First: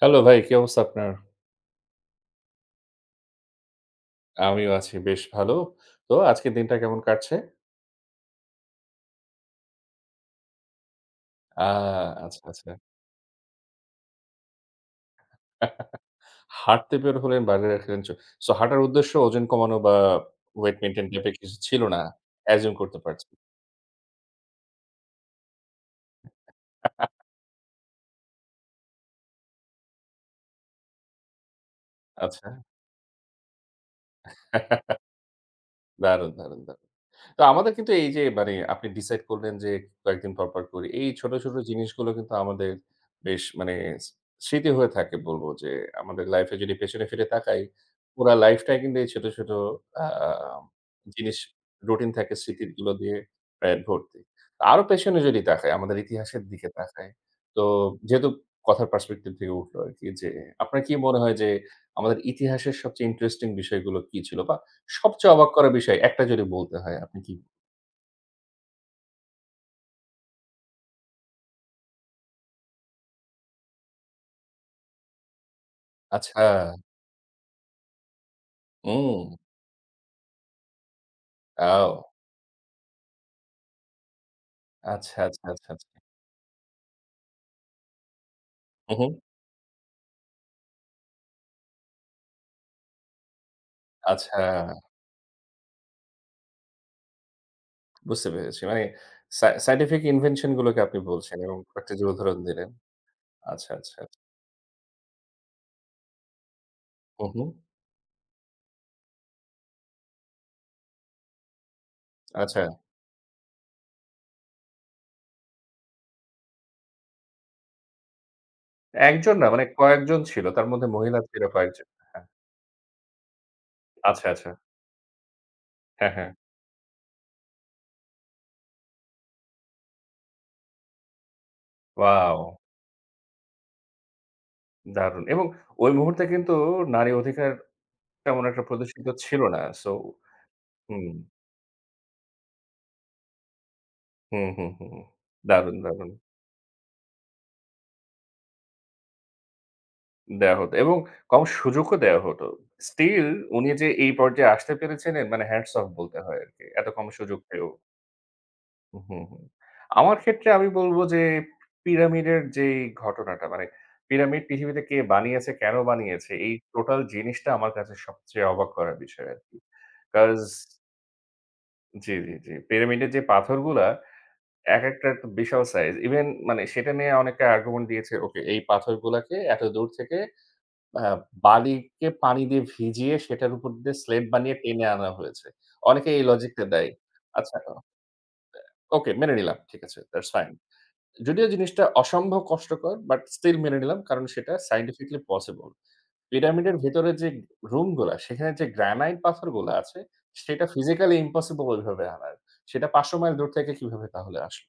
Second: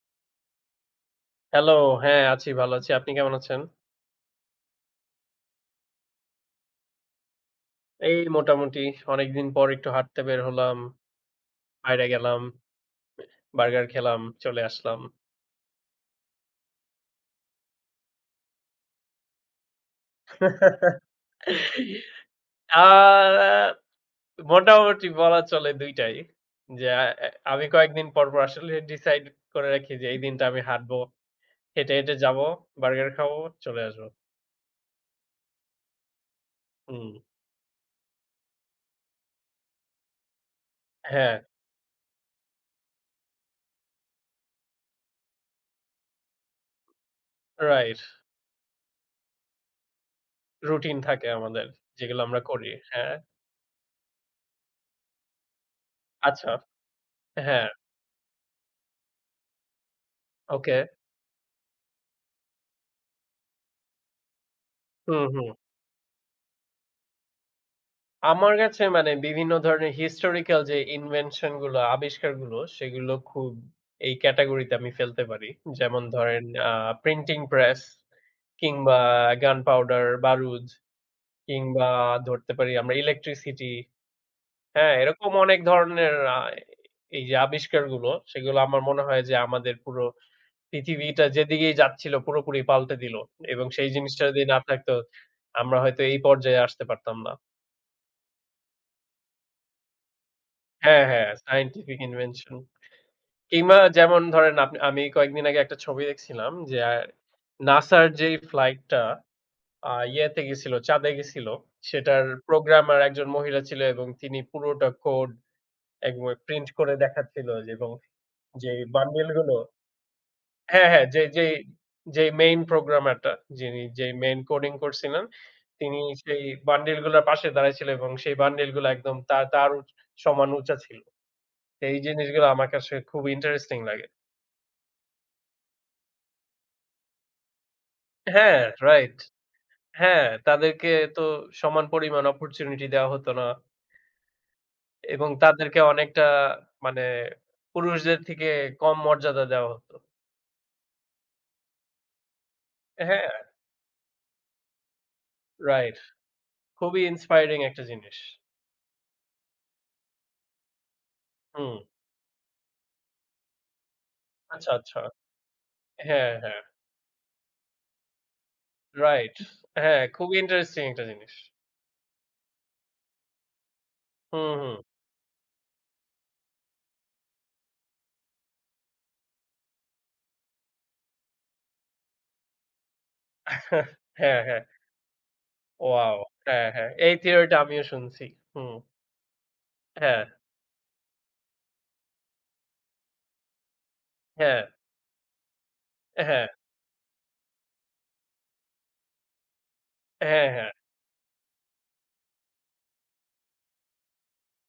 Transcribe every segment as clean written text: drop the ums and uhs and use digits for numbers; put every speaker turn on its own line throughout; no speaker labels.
Hello ভাই, কি অবস্থা আপনার?
হ্যালো, হ্যাঁ, আছি ভালো আছি। আপনি কেমন আছেন?
আমিও আছি বেশ ভালো। তো আজকের দিনটা কেমন কাটছে?
এই মোটামুটি অনেকদিন পর একটু হাঁটতে বের হলাম,
আ
বাইরে গেলাম,
আচ্ছা, আচ্ছা।
বার্গার খেলাম, চলে আসলাম।
হাঁটতে বের হলেন, বাইরে রাখলেন সো হাঁটার উদ্দেশ্য ওজন কমানো বা ওয়েট মেইনটেইন টাইপের কিছু ছিল না। অ্যাজিউম
আ
করতে পারছি।
মোটামুটি বলা চলে ২ টাই। যে আ এ আমি কয়েকদিন পর আসলে ডিসাইড করে রাখি যে এই দিনটা আমি হাঁটবো। হেঁটে যাবো,
আচ্ছা।
বার্গার খাবো, চলে আসবো।
দারুণ, দারুণ, দারুণ।
হুম।
তো আমাদের কিন্তু এই যে মানে আপনি ডিসাইড করলেন যে কয়েকদিন পর, পর করি। এই ছোট,
হ্যাঁ,
ছোট জিনিসগুলো কিন্তু আমাদের বেশ মানে স স্মৃতি হয়ে থাকে বলব যে আমাদের লাইফে যদি পেছনে ফিরে তাকাই,
রাইট।
পুরা লাইফটাই কিন্তু এই ছোট, ছোট আ
রুটিন থাকে
জিনিস
আমাদের
রুটিন
যেগুলো
থাকে
আমরা করি।
স্মৃতিগুলো
হ্যাঁ,
দিয়ে প্রায় ভর্তি। আরো পেছনে যদি তাকাই, আমাদের ইতিহাসের
আচ্ছা।
দিকে তাকাই, তো
হ্যাঁ,
যেহেতু কথার পার্সপেক্টিভ থেকে উঠলো আরকি যে
ওকে।
আপনার কি মনে হয় যে আমাদের ইতিহাসের সবচেয়ে ইন্টারেস্টিং বিষয়গুলো কি ছিল? বা
হুম,
সবচেয়ে
হুম।
অবাক করা বিষয়, একটা যদি বলতে হয় আপনি কি
আমার কাছে মানে বিভিন্ন ধরনের historical যে invention গুলো, আবিষ্কারগুলো সেগুলো খুব এই ক্যাটেগরিতে আমি ফেলতে পারি। যেমন
আচ্ছা,
ধরেন আ প্রিন্টিং প্রেস কিংবা
হুম,
গানপাউডার, বারুদ কিংবা
ও
ধরতে পারি আমরা ইলেকট্রিসিটি, হ্যাঁ?
আচ্ছা,
এরকম
আচ্ছা,
অনেক
আচ্ছা, আচ্ছা।
ধরনের এই যে আবিষ্কারগুলো সেগুলো আমার
হু,
মনে
হু,
হয় যে আমাদের পুরো পৃথিবীটা যেদিকেই যাচ্ছিল পুরোপুরি পাল্টে দিল। এবং সেই জিনিসটা
আচ্ছা,
যদি না থাকতো আমরা হয়তো এই পর্যায়ে আসতে পারতাম না।
বুঝতে পেরেছি। মানে সায়েন্টিফিক ইনভেনশন গুলোকে আপনি
হ্যাঁ, হ্যাঁ,
বলছেন এবং কয়েকটা
সায়েন্টিফিক
যে উদাহরণ
ইনভেনশন।
দিলেন। আচ্ছা,
কিংবা
আচ্ছা,
যেমন
আচ্ছা।
ধরেন আপনি আমি কয়েকদিন আগে একটা ছবি দেখছিলাম যে
হু, হু,
নাসার যেই ফ্লাইটটা চাঁদে গেছিল, সেটার
আচ্ছা।
প্রোগ্রামার একজন মহিলা ছিল এবং তিনি পুরোটা কোড একবার প্রিন্ট করে দেখাচ্ছিল যে এবং যেই বান্ডিল
একজন না
গুলো
মানে কয়েকজন ছিল। তার মধ্যে
হ্যাঁ, হ্যাঁ,
মহিলা
যে
ছিল
যেই
কয়েকজন। হ্যাঁ।
যেই মেইন প্রোগ্রামারটা যিনি
আচ্ছা,
মেইন
আচ্ছা।
কোডিং করছিলেন, তিনি
হ্যাঁ, হ্যাঁ।
সেই বান্ডিল গুলার পাশে দাঁড়ায় ছিল এবং সেই বান্ডিল গুলো একদম তার তার উচ সমান উঁচা ছিল। এই
ওয়াও!
জিনিসগুলো আমার কাছে খুব ইন্টারেস্টিং লাগে।
দারুণ এবং ওই মুহূর্তে কিন্তু নারী অধিকার তেমন
হ্যাঁ,
একটা প্রদর্শিত
রাইট।
ছিল না। সো
হ্যাঁ, তাদেরকে
হুম,
তো সমান পরিমাণ অপরচুনিটি দেওয়া হতো না
হুম, হুম, হুম।
এবং
দারুণ,
তাদেরকে
দারুণ।
অনেকটা মানে পুরুষদের থেকে কম মর্যাদা দেওয়া হতো।
দেয়া হতো এবং কম সুযোগও দেয়া হতো। স্টিল
হ্যাঁ,
উনি যে এই পর্যায়ে আসতে পেরেছিলেন মানে হ্যাটস অফ
রাইট।
বলতে হয় আরকি। এত
খুবই
কম সুযোগ
ইন্সপায়ারিং
পেয়েও।
একটা জিনিস।
হুম, হুম। আমার ক্ষেত্রে আমি বলব যে
হুম,
পিরামিডের যেই ঘটনাটা মানে পিরামিড
আচ্ছা,
পৃথিবীতে কে
আচ্ছা।
বানিয়েছে, কেন
হ্যাঁ,
বানিয়েছে এই
হ্যাঁ,
টোটাল জিনিসটা আমার কাছে সবচেয়ে অবাক করার বিষয়
রাইট।
আরকি।
হ্যাঁ, খুবই
কজ
ইন্টারেস্টিং একটা জিনিস।
জি, জি, জি। পিরামিডের যে পাথরগুলা
হুম, হুম।
একেকটা একটা একটা বিশাল সাইজ। ইভেন মানে সেটা নিয়ে অনেকে আর্গুমেন্ট দিয়েছে ওকে এই পাথরগুলাকে এত দূর থেকে আ বালিকে পানি দিয়ে ভিজিয়ে সেটার উপর দিয়ে স্লেট
হ্যাঁ,
বানিয়ে
হ্যাঁ।
টেনে আনা হয়েছে। অনেকে
ওয়াও!
এই লজিকটা
হ্যাঁ,
দেয়।
হ্যাঁ। এই থিওরিটা
আচ্ছা,
আমিও শুনছি। হুম।
ওকে মেনে নিলাম। ঠিক আছে।
হ্যাঁ,
দ্যাটস ফাইন। যদিও জিনিসটা অসম্ভব কষ্টকর বাট স্টিল মেনে নিলাম কারণ সেটা
হ্যাঁ,
সায়েন্টিফিক্যালি পসিবল।
হ্যাঁ,
পিরামিডের ভেতরে যে রুমগুলা সেখানে যে গ্রানাইট পাথরগুলা আছে
হ্যাঁ,
সেটা
হ্যাঁ।
ফিজিক্যালি ইম্পসিবল ওইভাবে আনার। সেটা ৫০০ মাইল দূর থেকে কিভাবে তাহলে আসলো?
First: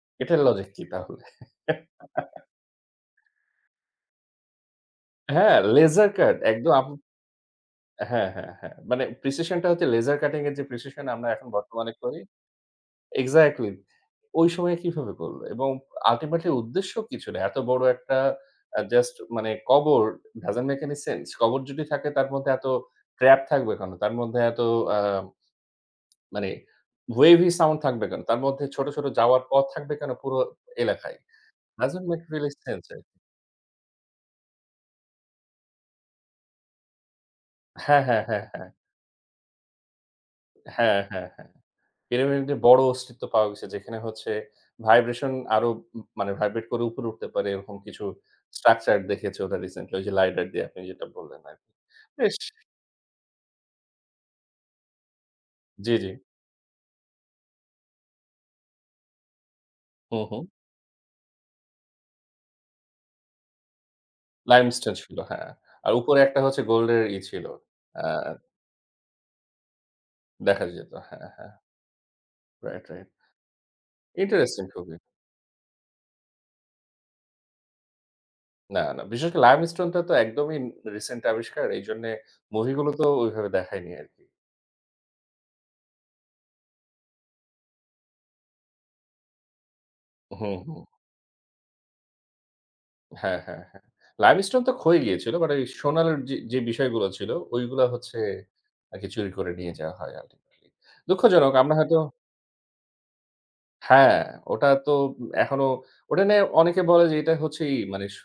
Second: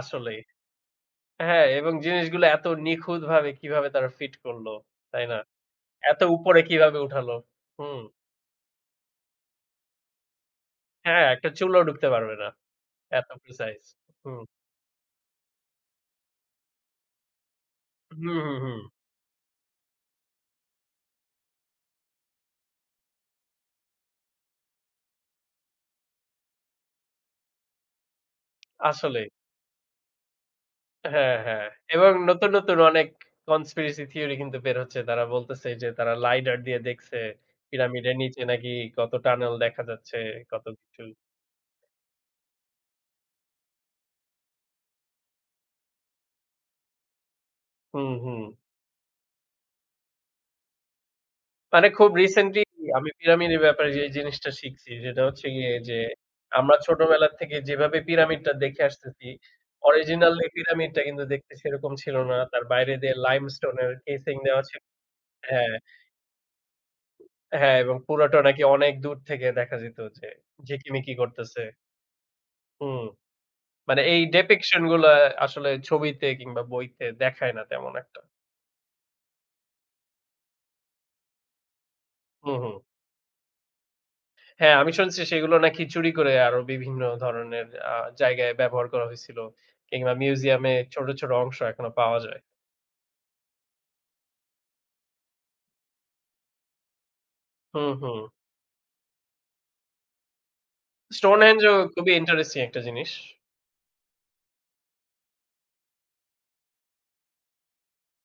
আসলেই।
এটার লজিক কি তাহলে?
হ্যাঁ, এবং জিনিসগুলো এত নিখুঁতভাবে কিভাবে তারা ফিট করল, তাই না?
হ্যাঁ, লেজার
এত
কাট
উপরে
একদম
কিভাবে উঠালো? হুম।
হ্যাঁ, হ্যাঁ, হ্যাঁ। মানে প্রিসিশন টা হচ্ছে লেজার কাটিং এর যে প্রিসিশন
হ্যাঁ,
আমরা
একটা
এখন
চুলও
বর্তমানে
ঢুকতে
করি
পারবে না। এত
এক্সাক্টলি।
প্রিসাইজ। হুম।
ওই সময়ে কিভাবে করল? এবং আল্টিমেটলি উদ্দেশ্য কিছু না। এত বড় একটা
হুম, হুম, হুম।
জাস্ট মানে কবর doesn't make any sense. কবর যদি থাকে তার মধ্যে এত ট্র্যাপ থাকবে কেন? তার মধ্যে এত আ মানে ওয়েভি সাউন্ড থাকবে কেন? তার মধ্যে ছোট, ছোট
আসলেই।
যাওয়ার পথ থাকবে কেন পুরো এলাকায়?
হ্যাঁ, হ্যাঁ।
doesn't
এবং
make
নতুন,
really
নতুন
sense.
অনেক কনস্পিরেসি থিওরি কিন্তু বের হচ্ছে। তারা বলতেছে যে তারা লাইডার দিয়ে দেখছে।
হ্যাঁ,
পিরামিডের
হ্যাঁ,
নিচে
হ্যাঁ,
নাকি
হ্যাঁ।
কত টানেল দেখা যাচ্ছে, কত
হ্যাঁ,
কিছু।
হ্যাঁ, হ্যাঁ। পিরামিডে বড় অস্তিত্ব পাওয়া গেছে যেখানে হচ্ছে ভাইব্রেশন আরো মানে ভাইব্রেট করে উপরে উঠতে পারে এরকম কিছু
হুম, হুম।
স্ট্রাকচার দেখেছে ওরা রিসেন্টলি ওই যে লাইডার দিয়ে আপনি যেটা বললেন আরকি।
মানে খুব
বেশ
রিসেন্টলি আমি পিরামিডের ব্যাপারে যে জিনিসটা শিখছি সেটা হচ্ছে গিয়ে
জি,
যে,
জি।
আমরা ছোটবেলা থেকে যেভাবে পিরামিডটা দেখে আসতেছি,
হুম, হুম।
অরিজিনালি পিরামিডটা কিন্তু দেখতে সেরকম ছিল না। তার বাইরে দিয়ে লাইমস্টোন এর কেসিং দেওয়া ছিল।
লাইমস্টোন ছিল, হ্যাঁ।
হ্যাঁ,
আর উপরে একটা হচ্ছে গোল্ডের ছিল।
হ্যাঁ, এবং
আ
পুরাটা নাকি অনেক দূর থেকে দেখা যেত যে
দেখা যেত।
ঝিকিমিকি
হ্যাঁ, হ্যাঁ।
করতেছে।
Right,
hmm,
right.
মানে এই
ইন্টারেস্টিং
ডিপিকশন
খুবই।
গুলা আসলে ছবিতে কিংবা বইতে দেখায় না তেমন একটা।
না, না বিশেষ করে লাইমস্টোনটা তো একদমই রিসেন্ট আবিষ্কার। এইজন্যে
হু, হু।
মুভি গুলো তো ওইভাবে দেখায়নি আরকি।
হ্যাঁ, আমি শুনছি সেগুলো নাকি চুরি করে আরো বিভিন্ন ধরনের আ জায়গায় ব্যবহার করা হয়েছিল। কিংবা
হুম,
মিউজিয়ামে
হুম।
ছোট, ছোট অংশ এখনো পাওয়া যায়।
হ্যাঁ, হ্যাঁ, হ্যাঁ। লাইমস্টোন তো ক্ষয়ে গিয়েছিল। বাট এই সোনার যে বিষয়গুলো ছিল ওইগুলা
হুম,
হচ্ছে
হুম।
আরকি চুরি করে নিয়ে যাওয়া হয় আল্টিমেটলি। দুঃখজনক
স্টোনহেঞ্জ ও
আমরা হয়তো
খুবই ইন্টারেস্টিং একটা জিনিস।
হ্যাঁ, ওটা তো এখনো ওটা নিয়ে অনেকে বলে যে এটা হচ্ছে মানে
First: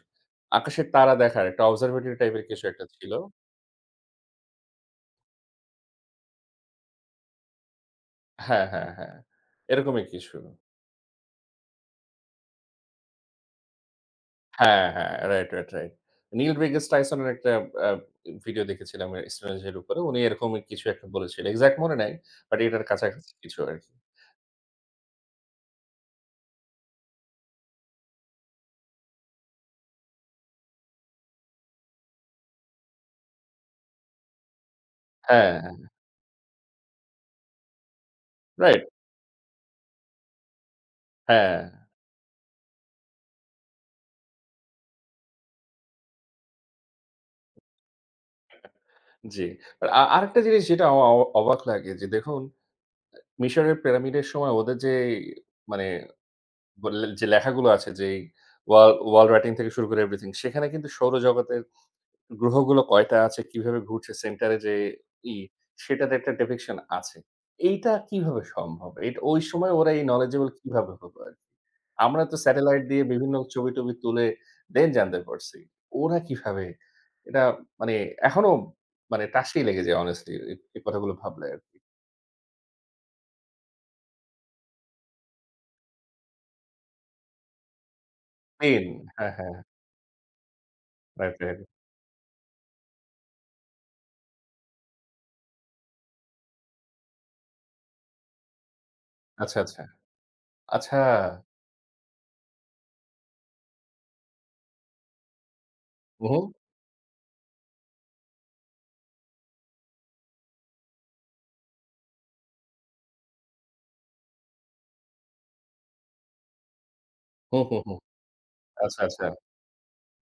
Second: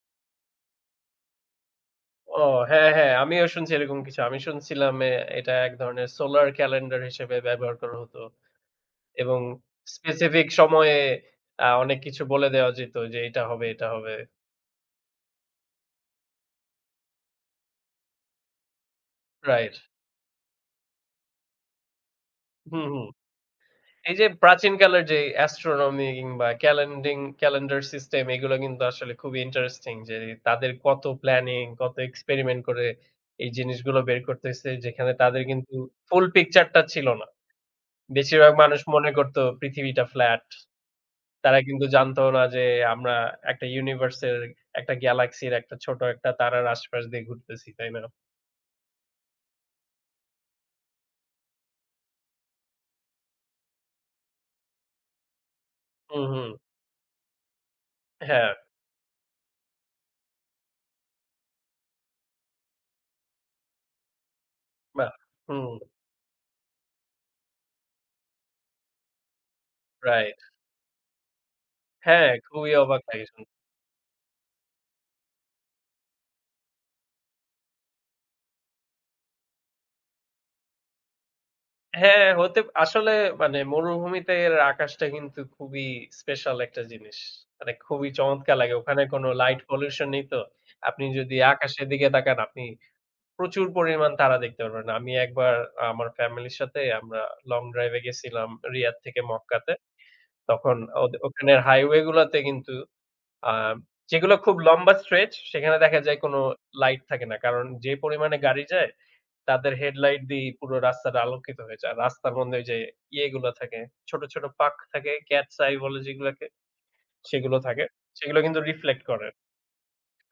আকাশের তারা দেখার একটা অবজারভেটরি
ও
টাইপের কিছু একটা
হ্যাঁ,
ছিল।
হ্যাঁ, আমিও শুনছি এরকম কিছু। আমি শুনছিলাম এ এটা এক ধরনের সোলার ক্যালেন্ডার হিসেবে ব্যবহার করা হতো
হ্যাঁ, হ্যাঁ, হ্যাঁ।
এবং
এরকমই কিছু।
স্পেসিফিক সময়ে অনেক কিছু বলে দেওয়া যেত যে এটা হবে, এটা হবে।
হ্যাঁ, হ্যাঁ। Right, right, right. Neil deGrasse টাইসনের একটা আ ভিডিও দেখেছিলাম স্টোনেজ
রাইট।
এর উপরে। উনি এরকমই কিছু একটা বলেছিলেন। এক্সাক্ট মনে নাই। বাট
হুম,
এটার
হুম।
কাছাকাছি কিছু আরকি।
এই যে প্রাচীনকালের যে অ্যাস্ট্রোনমি কিংবা ক্যালেন্ডার সিস্টেম এগুলো কিন্তু আসলে খুবই ইন্টারেস্টিং যে তাদের কত প্ল্যানিং, কত এক্সপেরিমেন্ট করে এই জিনিসগুলো বের করতেছে যেখানে তাদের
হ্যাঁ।
কিন্তু ফুল পিকচারটা ছিল না। বেশিরভাগ মানুষ
রাইট,
মনে করত পৃথিবীটা ফ্ল্যাট। তারা
হ্যাঁ,
কিন্তু জানতো না যে আমরা একটা ইউনিভার্স এর একটা গ্যালাক্সির একটা ছোট একটা তারার আশপাশ দিয়ে ঘুরতেছি, তাই না?
জি। আর আরেকটা জিনিস যেটা অ অ অবাক লাগে যে দেখুন, মিশরের পিরামিডের সময় ওদের যে মানে
হুম, হুম।
বললেন যে লেখাগুলো আছে যে
হ্যাঁ,
ওয়াল ওয়াল রাইটিং থেকে শুরু করে এভরিথিং সেখানে কিন্তু সৌরজগতের গ্রহগুলো কয়টা আছে, কিভাবে ঘুরছে সেন্টারে যে
বাহ!
ই,
হুম,
সেটার একটা ডিপিকশন আছে। এইটা কিভাবে সম্ভব? এটা ওই সময় ওরা এই
রাইট।
knowledgeable কিভাবে হলো আরকি? আমরা
হ্যাঁ,
তো
খুবই
স্যাটেলাইট
অবাক
দিয়ে
লাগে
বিভিন্ন
শুনতে।
ছবি-টবি তুলে then জানতে পারছি। ওরা কিভাবে? এটা মানে এখনো মানে টাসেই লেগে যায় honestly এই কথাগুলো ভাবলে আরকি।
হ্যাঁ, হতে আসলে মানে মরুভূমিতে এর আকাশটা কিন্তু খুবই স্পেশাল একটা জিনিস। মানে খুবই চমৎকার লাগে।
পেন
ওখানে কোনো
হ্যাঁ, হ্যাঁ।
লাইট পলিউশন নেই তো। আপনি যদি
রাইট, রাইট।
আকাশের দিকে তাকান আপনি প্রচুর পরিমাণ তারা দেখতে পারবেন। আমি একবার আমার ফ্যামিলির সাথে আমরা লং ড্রাইভ এ গেছিলাম রিয়াদ থেকে
আচ্ছা,
মক্কাতে।
আচ্ছা।
তখন
আচ্ছা।
ওখানের হাইওয়ে গুলাতে কিন্তু আ যেগুলো খুব লম্বা স্ট্রেচ সেখানে দেখা যায় কোনো
উহু।
লাইট থাকে না। কারণ যে পরিমাণে গাড়ি যায় তাদের হেডলাইট দিয়ে পুরো রাস্তাটা আলোকিত হয়ে যায়। রাস্তার মধ্যে ওই যে ইয়েগুলো থাকে, ছোট, ছোট পাক থাকে, ক্যাটস আই বলে যেগুলাকে, সেগুলো
হুম, হুম,
থাকে।
হুম।
সেগুলো কিন্তু
আচ্ছা,
রিফ্লেক্ট
আচ্ছা।
করে।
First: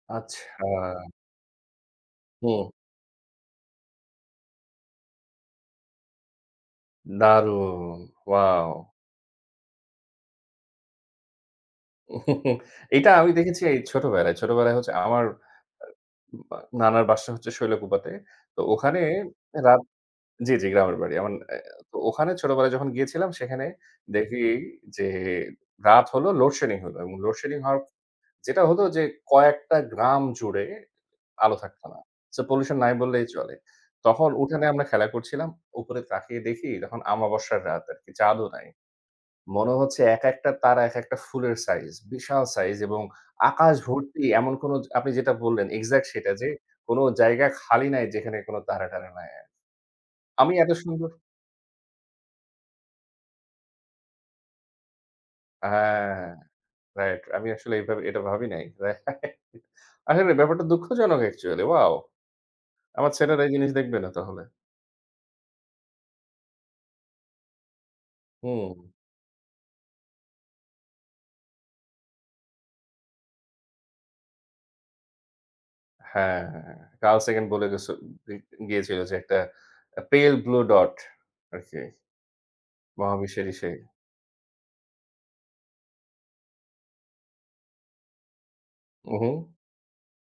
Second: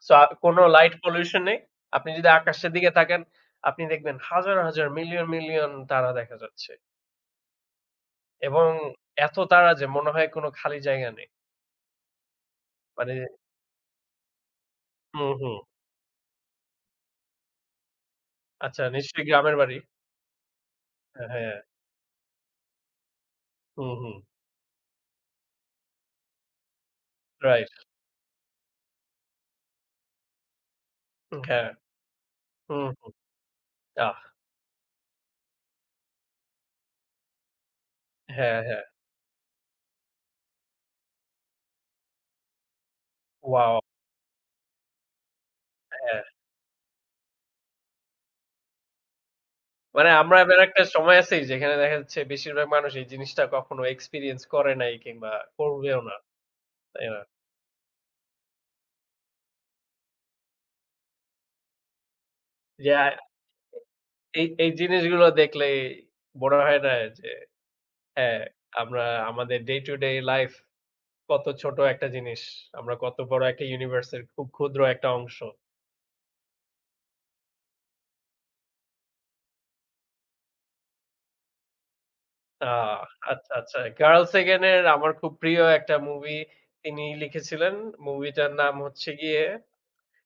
সো
আচ্ছা।
কোনো লাইট পলিউশন নেই। আপনি যদি
হুম।
আকাশের দিকে তাকান, আপনি দেখবেন হাজার, হাজার মিলিয়ন, মিলিয়ন তারা দেখা যাচ্ছে।
দারুণ!
এবং
ওয়াও!
এত তারা যে মনে হয় কোনো খালি জায়গা নেই।
এটা
মানে
আমি দেখেছি এই ছোটবেলায়। ছোটবেলায় হচ্ছে আমার
হুম, হুম।
বা নানার বাসা হচ্ছে শৈলকুপাতে। তো
আচ্ছা
ওখানে
নিশ্চয়ই গ্রামের বাড়ি।
রাত জি, জি গ্রামের বাড়ি।
হ্যাঁ,
আমার
হ্যাঁ।
অ্যা তো ওখানে ছোটবেলায় যখন গিয়েছিলাম সেখানে
হুম, হুম।
দেখি যে রাত হলো লোডশেডিং হলো এবং লোডশেডিং
রাইট।
হওয়ার যেটা হতো যে কয়েকটা গ্রাম জুড়ে আলো
হ্যাঁ।
থাকতো না। সো পলিউশন নাই
হুম।
বললেই চলে।
আহ!
তখন উঠানে আমরা খেলা করছিলাম। উপরে তাকিয়ে দেখি তখন আমাবস্যার রাত আরকি চাঁদও
হ্যাঁ,
নাই।
হ্যাঁ।
মনে হচ্ছে একেকটা তারা একেকটা ফুলের সাইজ, বিশাল সাইজ এবং আকাশ
ওয়াও!
ভর্তি এমন কোনো আপনি যেটা বললেন এক্সাক্ট
হ্যাঁ।
সেটা যে কোনো জায়গা খালি নাই যেখানে কোনো তারা-টারা নাই।
মানে আমরা
আমি
এমন
এত
একটা
সুন্দর
সময় আছি যেখানে দেখা যাচ্ছে বেশিরভাগ মানুষ এই জিনিসটা কখনো এক্সপেরিয়েন্স করে নাই কিংবা করবেও না,
হ্যাঁ,
তাই না?
রাইট। আমি আসলে এভাবে এটা ভাবি নাই। Right. আসলে ব্যাপারটা দুঃখজনক অ্যাকচুয়ালি। ওয়াও!
যে আ
আমার ছেলেরা এই জিনিস দেখবে না তাহলে।
এই জিনিসগুলো দেখলেই মনে হয় না যে হ্যাঁ,
হুম।
আমরা আমাদের ডে টু ডে লাইফ কত ছোট একটা জিনিস। আমরা কত বড় একটা ইউনিভার্স এর খুব ক্ষুদ্র একটা অংশ।
হ্যাঁ, হ্যাঁ। Carl Sagan বলে গেছে গে গিয়েছিল যে একটা pale blue dot আরকি
আ আচ্ছা,
মহাবিশ্বেরই
আচ্ছা।
সেই।
Carl Sagan এর আমার খুব প্রিয় একটা মুভি তিনি লিখেছিলেন। মুভিটার নাম হচ্ছে
উহু।
গিয়ে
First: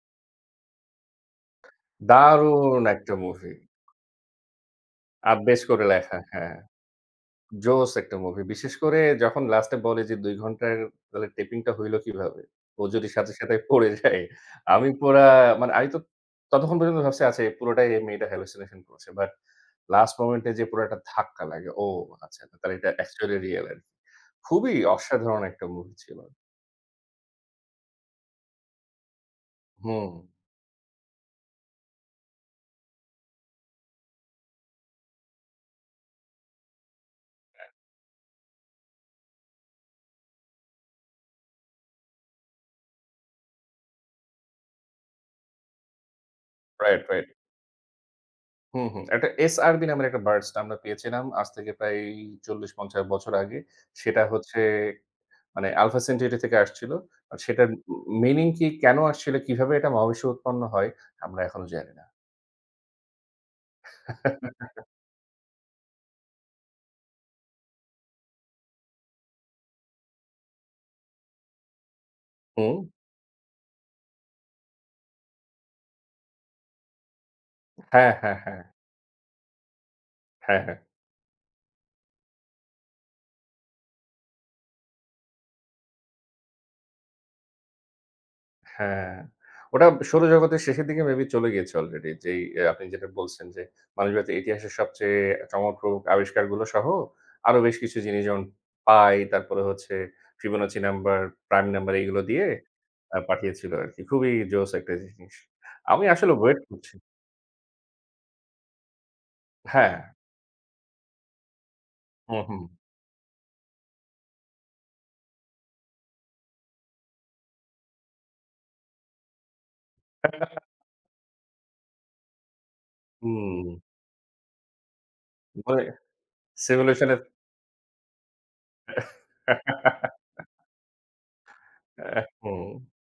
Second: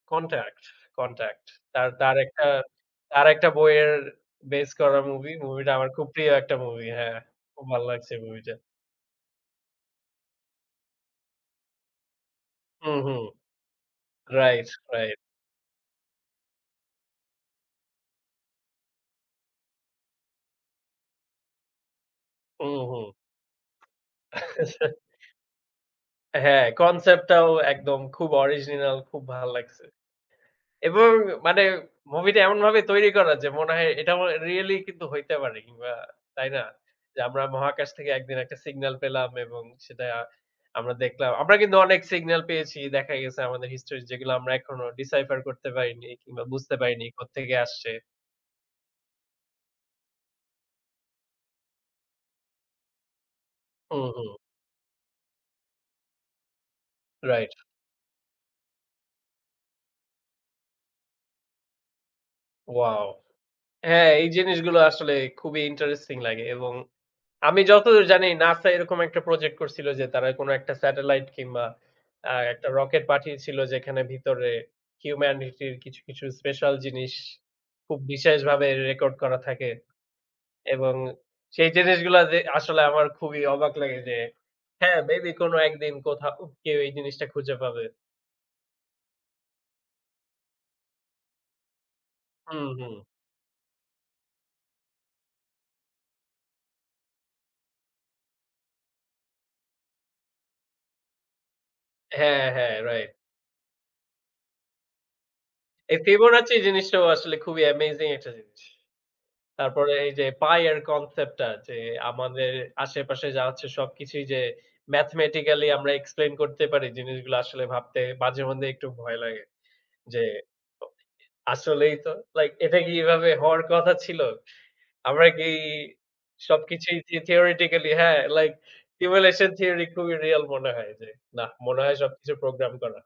'কনট্যাক্ট', 'কনট্যাক্ট' তার তার একটা
দারুণ একটা
তার একটা
মুভি।
বইয়ের বেস করা মুভি।
আবেশ
মুভিটা
করে
আমার খুব
লেখা,
প্রিয় একটা
হ্যাঁ।
মুভি। হ্যাঁ, খুব ভালো
জোস
লাগছে
একটা মুভি।
মুভিটা।
বিশেষ করে যখন লাস্টে বলে যে ২ ঘন্টার তাহলে টেপিংটা হইল কিভাবে? ও
হুম,
যদি
হুম।
সাথে, সাথে পড়ে যায়।
রাইট,
আমি
রাইট।
পুরা মানে আমি তো ততক্ষণ পর্যন্ত ভাবছি আচ্ছা এই পুরোটাই এই মেয়েটা হ্যালুসিনেশন করছে। বাট লাস্ট মোমেন্টে যে পুরো একটা ধাক্কা লাগে। ও আচ্ছা আচ্ছা,
হুম,
তাহলে এটা
হুম।
অ্যাকচুয়ালি রিয়াল আরকি। খুবই অসাধারণ একটা মুভি ছিল।
হ্যাঁ, কনসেপ্টটাও একদম খুব অরিজিনাল, খুব ভাল লাগছে।
হুম।
এবং মানে মুভিটা এমনভাবে তৈরি করা যে মনে হয় এটা মনে রিয়েলি কিন্তু হইতে পারে কিংবা তাই না? যে আমরা মহাকাশ থেকে একদিন একটা সিগন্যাল পেলাম এবং সেটা আমরা দেখলাম। আমরা কিন্তু অনেক সিগন্যাল পেয়েছি। দেখা গেছে আমাদের হিস্ট্রি যেগুলো আমরা এখনো ডিসাইফার করতে পারিনি কিংবা বুঝতে
রাইট,
পারিনি
রাইট।
কোত্থেকে আসছে।
হুম, হুম। একটা এসআরবি নামের একটা বার্ডস আমরা পেয়েছিলাম আজ থেকে প্রায় ৪০-৫০ বছর আগে।
হুম,
সেটা
হুম।
হচ্ছে মানে আলফা সেন্টারি থেকে আসছিল। আর
রাইট।
সেটার মিনিং কি? কেন আসছিল? কিভাবে এটা মহাবিশ্বে উৎপন্ন হয়? আমরা এখনো জানি না।
ওয়াও! হ্যাঁ, এই জিনিসগুলো আসলে খুবই ইন্টারেস্টিং লাগে এবং আমি যতদূর জানি নাসা এরকম একটা প্রজেক্ট করছিল যে তারা কোন একটা স্যাটেলাইট কিংবা একটা
হুম।
রকেট পাঠিয়েছিল যেখানে ভিতরে হিউম্যানিটির কিছু স্পেশাল জিনিস খুব
হ্যাঁ, হ্যাঁ, হ্যাঁ।
বিশেষভাবে রেকর্ড করা থাকে
হ্যাঁ, হ্যাঁ।
এবং সেই জিনিসগুলা যে আসলে আমার খুবই অবাক লাগে যে হ্যাঁ, মেবি কোন একদিন কোথাও কেউ এই জিনিসটা খুঁজে পাবে।
হ্যাঁ। ওটা সৌরজগতের শেষের দিকে মেবি চলে গিয়েছে অলরেডি। যেই
হুম,
আপনি
হুম।
যেটা বলছেন যে, মানবজাতির ইতিহাসের সবচেয়ে চমকপ্রদ আবিষ্কারগুলো সহ আরো বেশ কিছু জিনিস যেমন পাই, তারপরে হচ্ছে ফিবোনাচি নাম্বার, প্রাইম নাম্বার এগুলো
হ্যাঁ,
দিয়ে
হ্যাঁ, রাইট।
পাঠিয়েছিল আরকি। খুবই জোস একটা জিনিস।
এই
আমি আসলে
ফিবোনাচি
ওয়েট করছি।
জিনিসটাও আসলে খুবই অ্যামেজিং একটা জিনিস। তারপরে
হ্যাঁ।
এই যে পাই এর কনসেপ্টটা যে
হুম,
আমাদের
হুম।
আশেপাশে যা আছে সবকিছুই যে ম্যাথমেটিক্যালি আমরা এক্সপ্লেইন করতে পারি জিনিসগুলো আসলে ভাবতে মাঝে মধ্যে একটু ভয় লাগে যে আসলেই তো লাইক এটা কি এভাবে হওয়ার
হুম।
কথা ছিল? আমরা কি
মানে
সবকিছুই
সিমুলেশন এর
থিওরিটিক্যালি হ্যাঁ, লাইক সিমুলেশন থিওরি খুবই রিয়াল মনে হয় যে না মনে হয় সবকিছু
হুম।
প্রোগ্রাম করা।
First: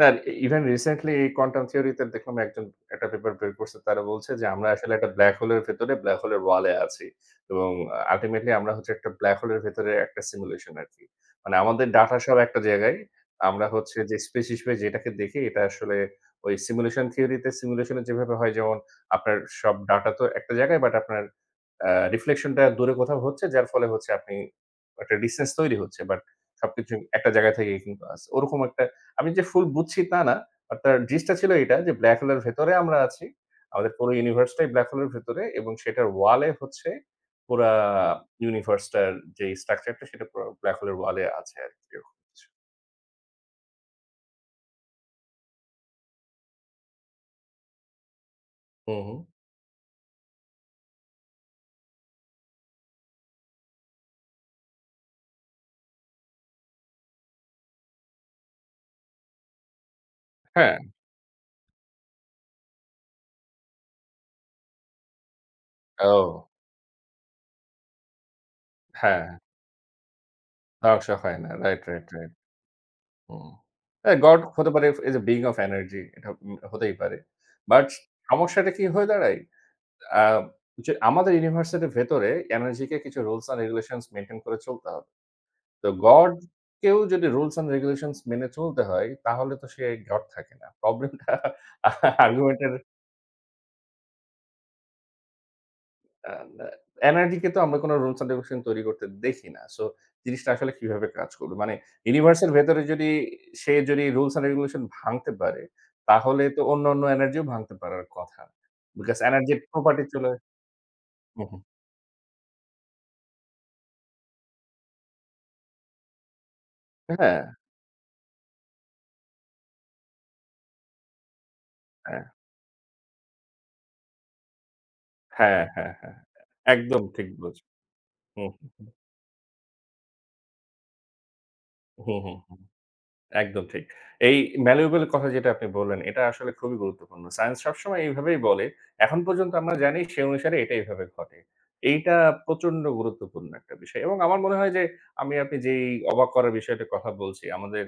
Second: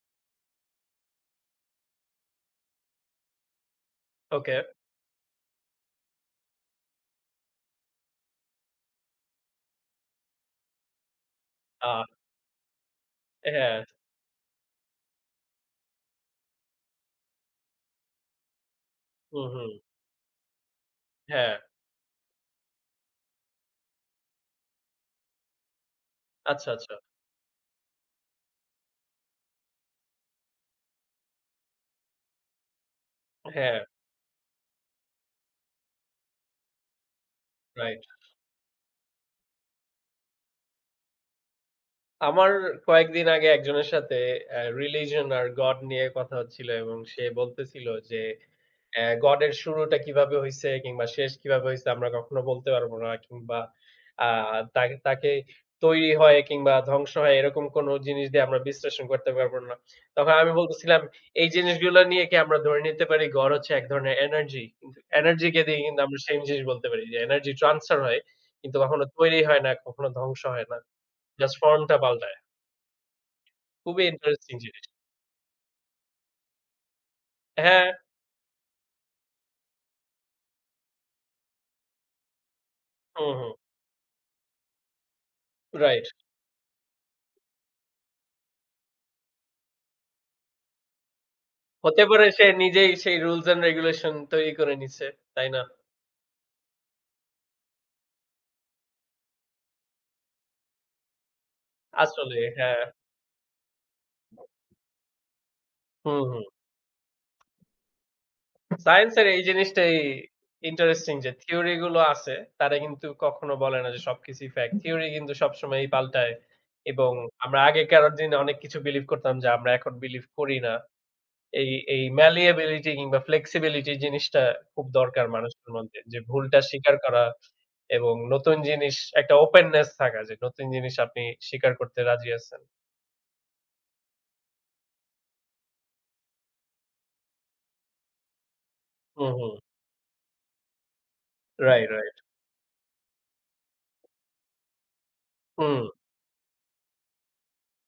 না ইভেন রিসেন্টলি কোয়ান্টাম থিওরিতে দেখলাম একজন একটা পেপার বের করছে। তারা বলছে যে
ওকে
আমরা আসলে একটা ব্লাক হোলের ভেতরে ব্লাক হোলের ওয়ালে আছি। এবং আল্টিমেটলি আমরা হচ্ছে একটা ব্লাক হোলের ভেতরে একটা সিমুলেশন আরকি। মানে আমাদের
আ
ডাটা সব একটা জায়গায়। আমরা
হ্যাঁ,
হচ্ছে যে স্পেস হিসেবে যেটাকে দেখি এটা আসলে ওই সিমুলেশন থিওরিতে সিমুলেশন যেভাবে হয় যেমন আপনার
হুম, হুম।
সব ডাটা তো একটা জায়গায় বাট আপনার
হ্যাঁ,
আ রিফ্লেকশনটা দূরে কোথাও হচ্ছে, যার ফলে হচ্ছে আপনি একটা ডিসট্যান্স তৈরি হচ্ছে। বাট
আচ্ছা, আচ্ছা।
সবকিছু একটা জায়গা থেকেই কিন্তু আছে। ওরকম একটা আমি যে ফুল বুঝছি তা না। বাট তার জিসটা ছিল এটা যে ব্লাক হোলের ভেতরে আমরা আছি।
হ্যাঁ,
আমাদের পুরো ইউনিভার্সটাই ব্লাক হোলের ভেতরে এবং সেটার ওয়ালে হচ্ছে পুরা
রাইট।
ইউনিভার্সটার যে স্ট্রাকচারটা সেটা পুরা ব্লাক হোলের ওয়ালে আছে আরকি এরকম কিছু।
আমার কয়েকদিন আগে একজনের সাথে রিলিজন আর গড নিয়ে কথা হচ্ছিল এবং সে বলতেছিল যে
হুম, হুম।
গড এর শুরুটা কিভাবে হইছে কিংবা শেষ কিভাবে হইছে আমরা কখনো বলতে পারব না কিংবা আ তাকে তাকে তৈরি হয় কিংবা ধ্বংস হয় এরকম কোন জিনিস দিয়ে আমরা বিশ্লেষণ করতে পারব না। তখন আমি
হ্যাঁ।
বলতেছিলাম এই জিনিসগুলো নিয়ে কি আমরা ধরে নিতে পারি গড় হচ্ছে এক ধরনের এনার্জি। কিন্তু এনার্জি কে দিয়ে কিন্তু
ও
আমরা সেম জিনিস বলতে পারি যে এনার্জি ট্রান্সফার হয়। কিন্তু কখনো
হ্যাঁ,
তৈরি হয় না, কখনো ধ্বংস হয় না।
ধ্বংস হয় না।
জাস্ট ফর্ম
রাইট,
টা
রাইট, রাইট।
পাল্টায়।
হুম।
খুবই
হ্যাঁ, গড তো
ইন্টারেস্টিং
হতে
জিনিস।
পারে is a being of energy এটা হতেই পারে।
হ্যাঁ,
বাট সমস্যাটা কি হয়ে দাঁড়ায়? আ যে আমাদের ইউনিভার্সিটির ভেতরে এনার্জি কে কিছু
hmm,
rules
hmm.
And regulations maintain করে চলতে হবে। তো
রাইট।
গড কেও যদি রুলস অ্যান্ড রেগুলেশনস মেনে চলতে হয় তাহলে তো সে গড থাকে না। প্রবলেমটা
হতে পারে সে
আর্গুমেন্ট এর
নিজেই সেই রুলস অ্যান্ড রেগুলেশন তৈরি করে নিছে। তাই না?
আ না এনআরডিকে তো আমরা কোনো রুলস এন্ড রেগুলেশন তৈরি করতে দেখি না। সো জিনিসটা আসলে কিভাবে কাজ করবে? মানে
আসলে
ইউনিভার্স এর
হ্যাঁ।
ভেতরে যদি সে যদি রুলস এন্ড রেগুলেশন ভাঙতে পারে,
হুম,
তাহলে
হুম।
তো অন্য, অন্য এনার্জিও ভাঙতে পারার কথা।
সায়েন্স
বিকজ
এর এই
এনার্জির
জিনিসটাই
প্রপার্টি চলে
ইন্টারেস্টিং যে
হুম, হুম।
থিওরি গুলো আছে তারা কিন্তু কখনো বলে না যে সবকিছুই ফ্যাক্ট। থিওরি কিন্তু সবসময়ই পাল্টায় এবং
হ্যাঁ,
আমরা আগেকার দিনে অনেক কিছু বিলিভ করতাম যা আমরা এখন বিলিভ করি না। এই এই
হ্যাঁ,
malleability কিংবা flexibility জিনিসটা খুব দরকার
হ্যাঁ,
মানুষের
হ্যাঁ,
মধ্যে।
হ্যাঁ।
যে ভুলটা স্বীকার
একদম
করা
ঠিক বলেছেন।
এবং
হুম,
নতুন
হুম, হুম,
জিনিস একটা ওপেননেস থাকা যে নতুন জিনিস আপনি স্বীকার করতে
হুম,
রাজি
হুম।
আছেন।
একদম ঠিক। এই malleable কথা যেটা আপনি বললেন, এটা আসলে খুবই গুরুত্বপূর্ণ। সায়েন্স সবসময় এইভাবেই বলে। এখন
হুম, হুম।
পর্যন্ত আমরা জানি সে অনুসারে এটা এভাবে ঘটে।
Right, right.
এইটা প্রচন্ড গুরুত্বপূর্ণ একটা বিষয় এবং আমার মনে হয় যে আমি আপনি যেই
হুম।
অবাক করার বিষয়টার কথা বলছি, আমাদের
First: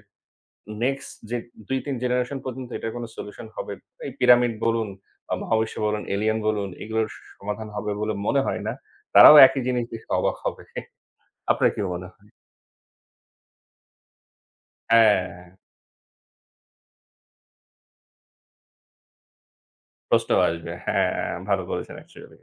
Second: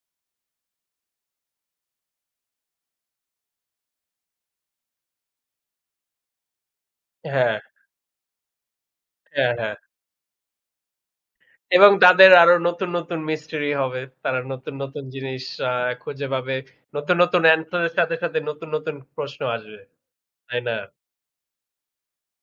নেক্সট যে ২-৩ জেনারেশন পর্যন্ত এটার কোনো সলিউশন হবে। এই পিরামিড বলুন, মহাবিশ্ব বলুন, এলিয়েন বলুন, এগুলোর
হ্যাঁ,
সমাধান হবে বলে মনে হয় না। তারাও
হ্যাঁ,
একই
হ্যাঁ।
জিনিস দেখে অবাক হবে। আপনার কি
এবং
মনে
তাদের
হয়?
আরো নতুন মিস্ট্রি হবে। তারা নতুন জিনিস
হ্যাঁ।
আ খুঁজে পাবে। নতুন অ্যানসার এর সাথে নতুন প্রশ্ন আসবে।
প্রশ্ন
তাই
আসবে।
না?
হ্যাঁ, ভালো বলেছেন অ্যাকচুয়ালি।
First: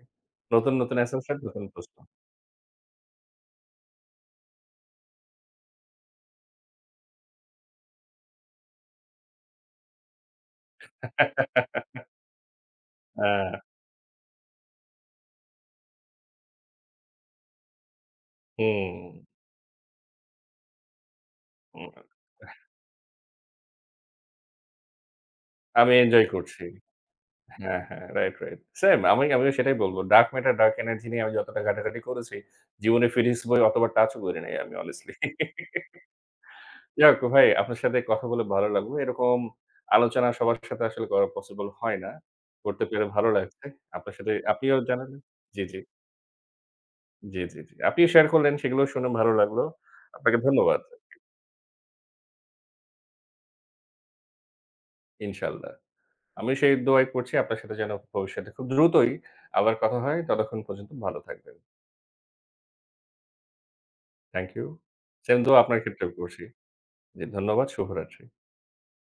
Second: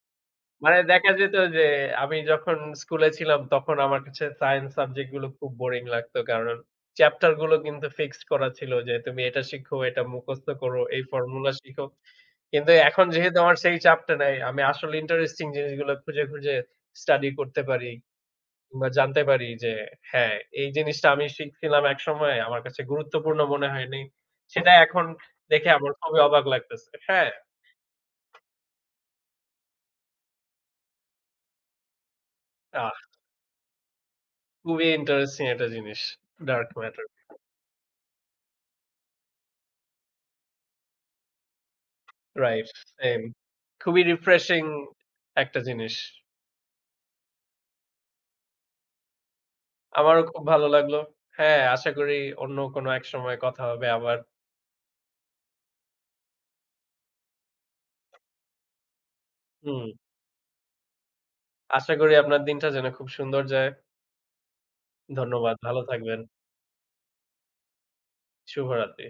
নতুন,
মানে
নতুন
দেখা যেত
অ্যাসেম্পশন, নতুন
যে
প্রশ্ন।
আমি যখন স্কুলে ছিলাম তখন আমার কাছে সায়েন্স সাবজেক্ট গুলো খুব বোরিং লাগতো। কারণ চ্যাপ্টার গুলো কিন্তু ফিক্সড করা ছিল যে তুমি এটা শিখো, এটা মুখস্থ করো, এই ফর্মুলা শিখো। কিন্তু এখন যেহেতু
হ্যাঁ,
আমার সেই চাপটা নাই, আমি আসলে ইন্টারেস্টিং জিনিসগুলো খুঁজে স্টাডি করতে পারি কিংবা
হুম,
জানতে পারি যে হ্যাঁ, এই জিনিসটা আমি শিখছিলাম
হুম।
একসময় আমার কাছে গুরুত্বপূর্ণ মনে হয়নি। সেটা এখন দেখে আমার
আমি
খুবই
এনজয়
অবাক
করছি।
লাগতেছে। হ্যাঁ,
হ্যাঁ, হ্যাঁ। Right, right. সেম আমি আমিও সেটাই বলব। ডার্ক ম্যাটার, ডার্ক এনার্জি নিয়ে আমি যতটা ঘাটাঘাটি করেছি,
আহ
জীবনে ফিজিক্স বই অতবার টাচও করি নাই আমি
খুবই
honestly
ইন্টারেস্টিং একটা জিনিস ডার্ক ম্যাটার।
যাই হোক ভাই, আপনার সাথে কথা বলে ভালো লাগলো। এরকম আলোচনা সবার সাথে আসলে করা পসিবল হয় না।
রাইট,
করতে পেরে
সেম।
ভালো লাগছে।
খুবই
আপনার সাথে
রিফ্রেশিং
আপনিও জানালেন
একটা
জি, জি।
জিনিস।
জি, জি, জি। আপনিও শেয়ার করলেন সেগুলো শুনে ভালো লাগলো।
আমারও
আপনাকে
খুব ভালো
ধন্যবাদ।
লাগলো। হ্যাঁ, আশা করি অন্য কোনো এক সময় কথা হবে আবার।
ইনশাআল্লাহ। আমি সেই দোয়াই করছি আপনার সাথে যেন ভবিষ্যতে খুব দ্রুতই আবার
হুম,
কথা হয়। ততক্ষণ পর্যন্ত ভালো থাকবেন।
আশা করি আপনার দিনটা যেন খুব সুন্দর যায়।
Thank you. সেম
ধন্যবাদ।
দোয়া আপনার
ভালো
ক্ষেত্রেও
থাকবেন।
করছি। জি, ধন্যবাদ। শুভরাত্রি।
শুভরাত্রি।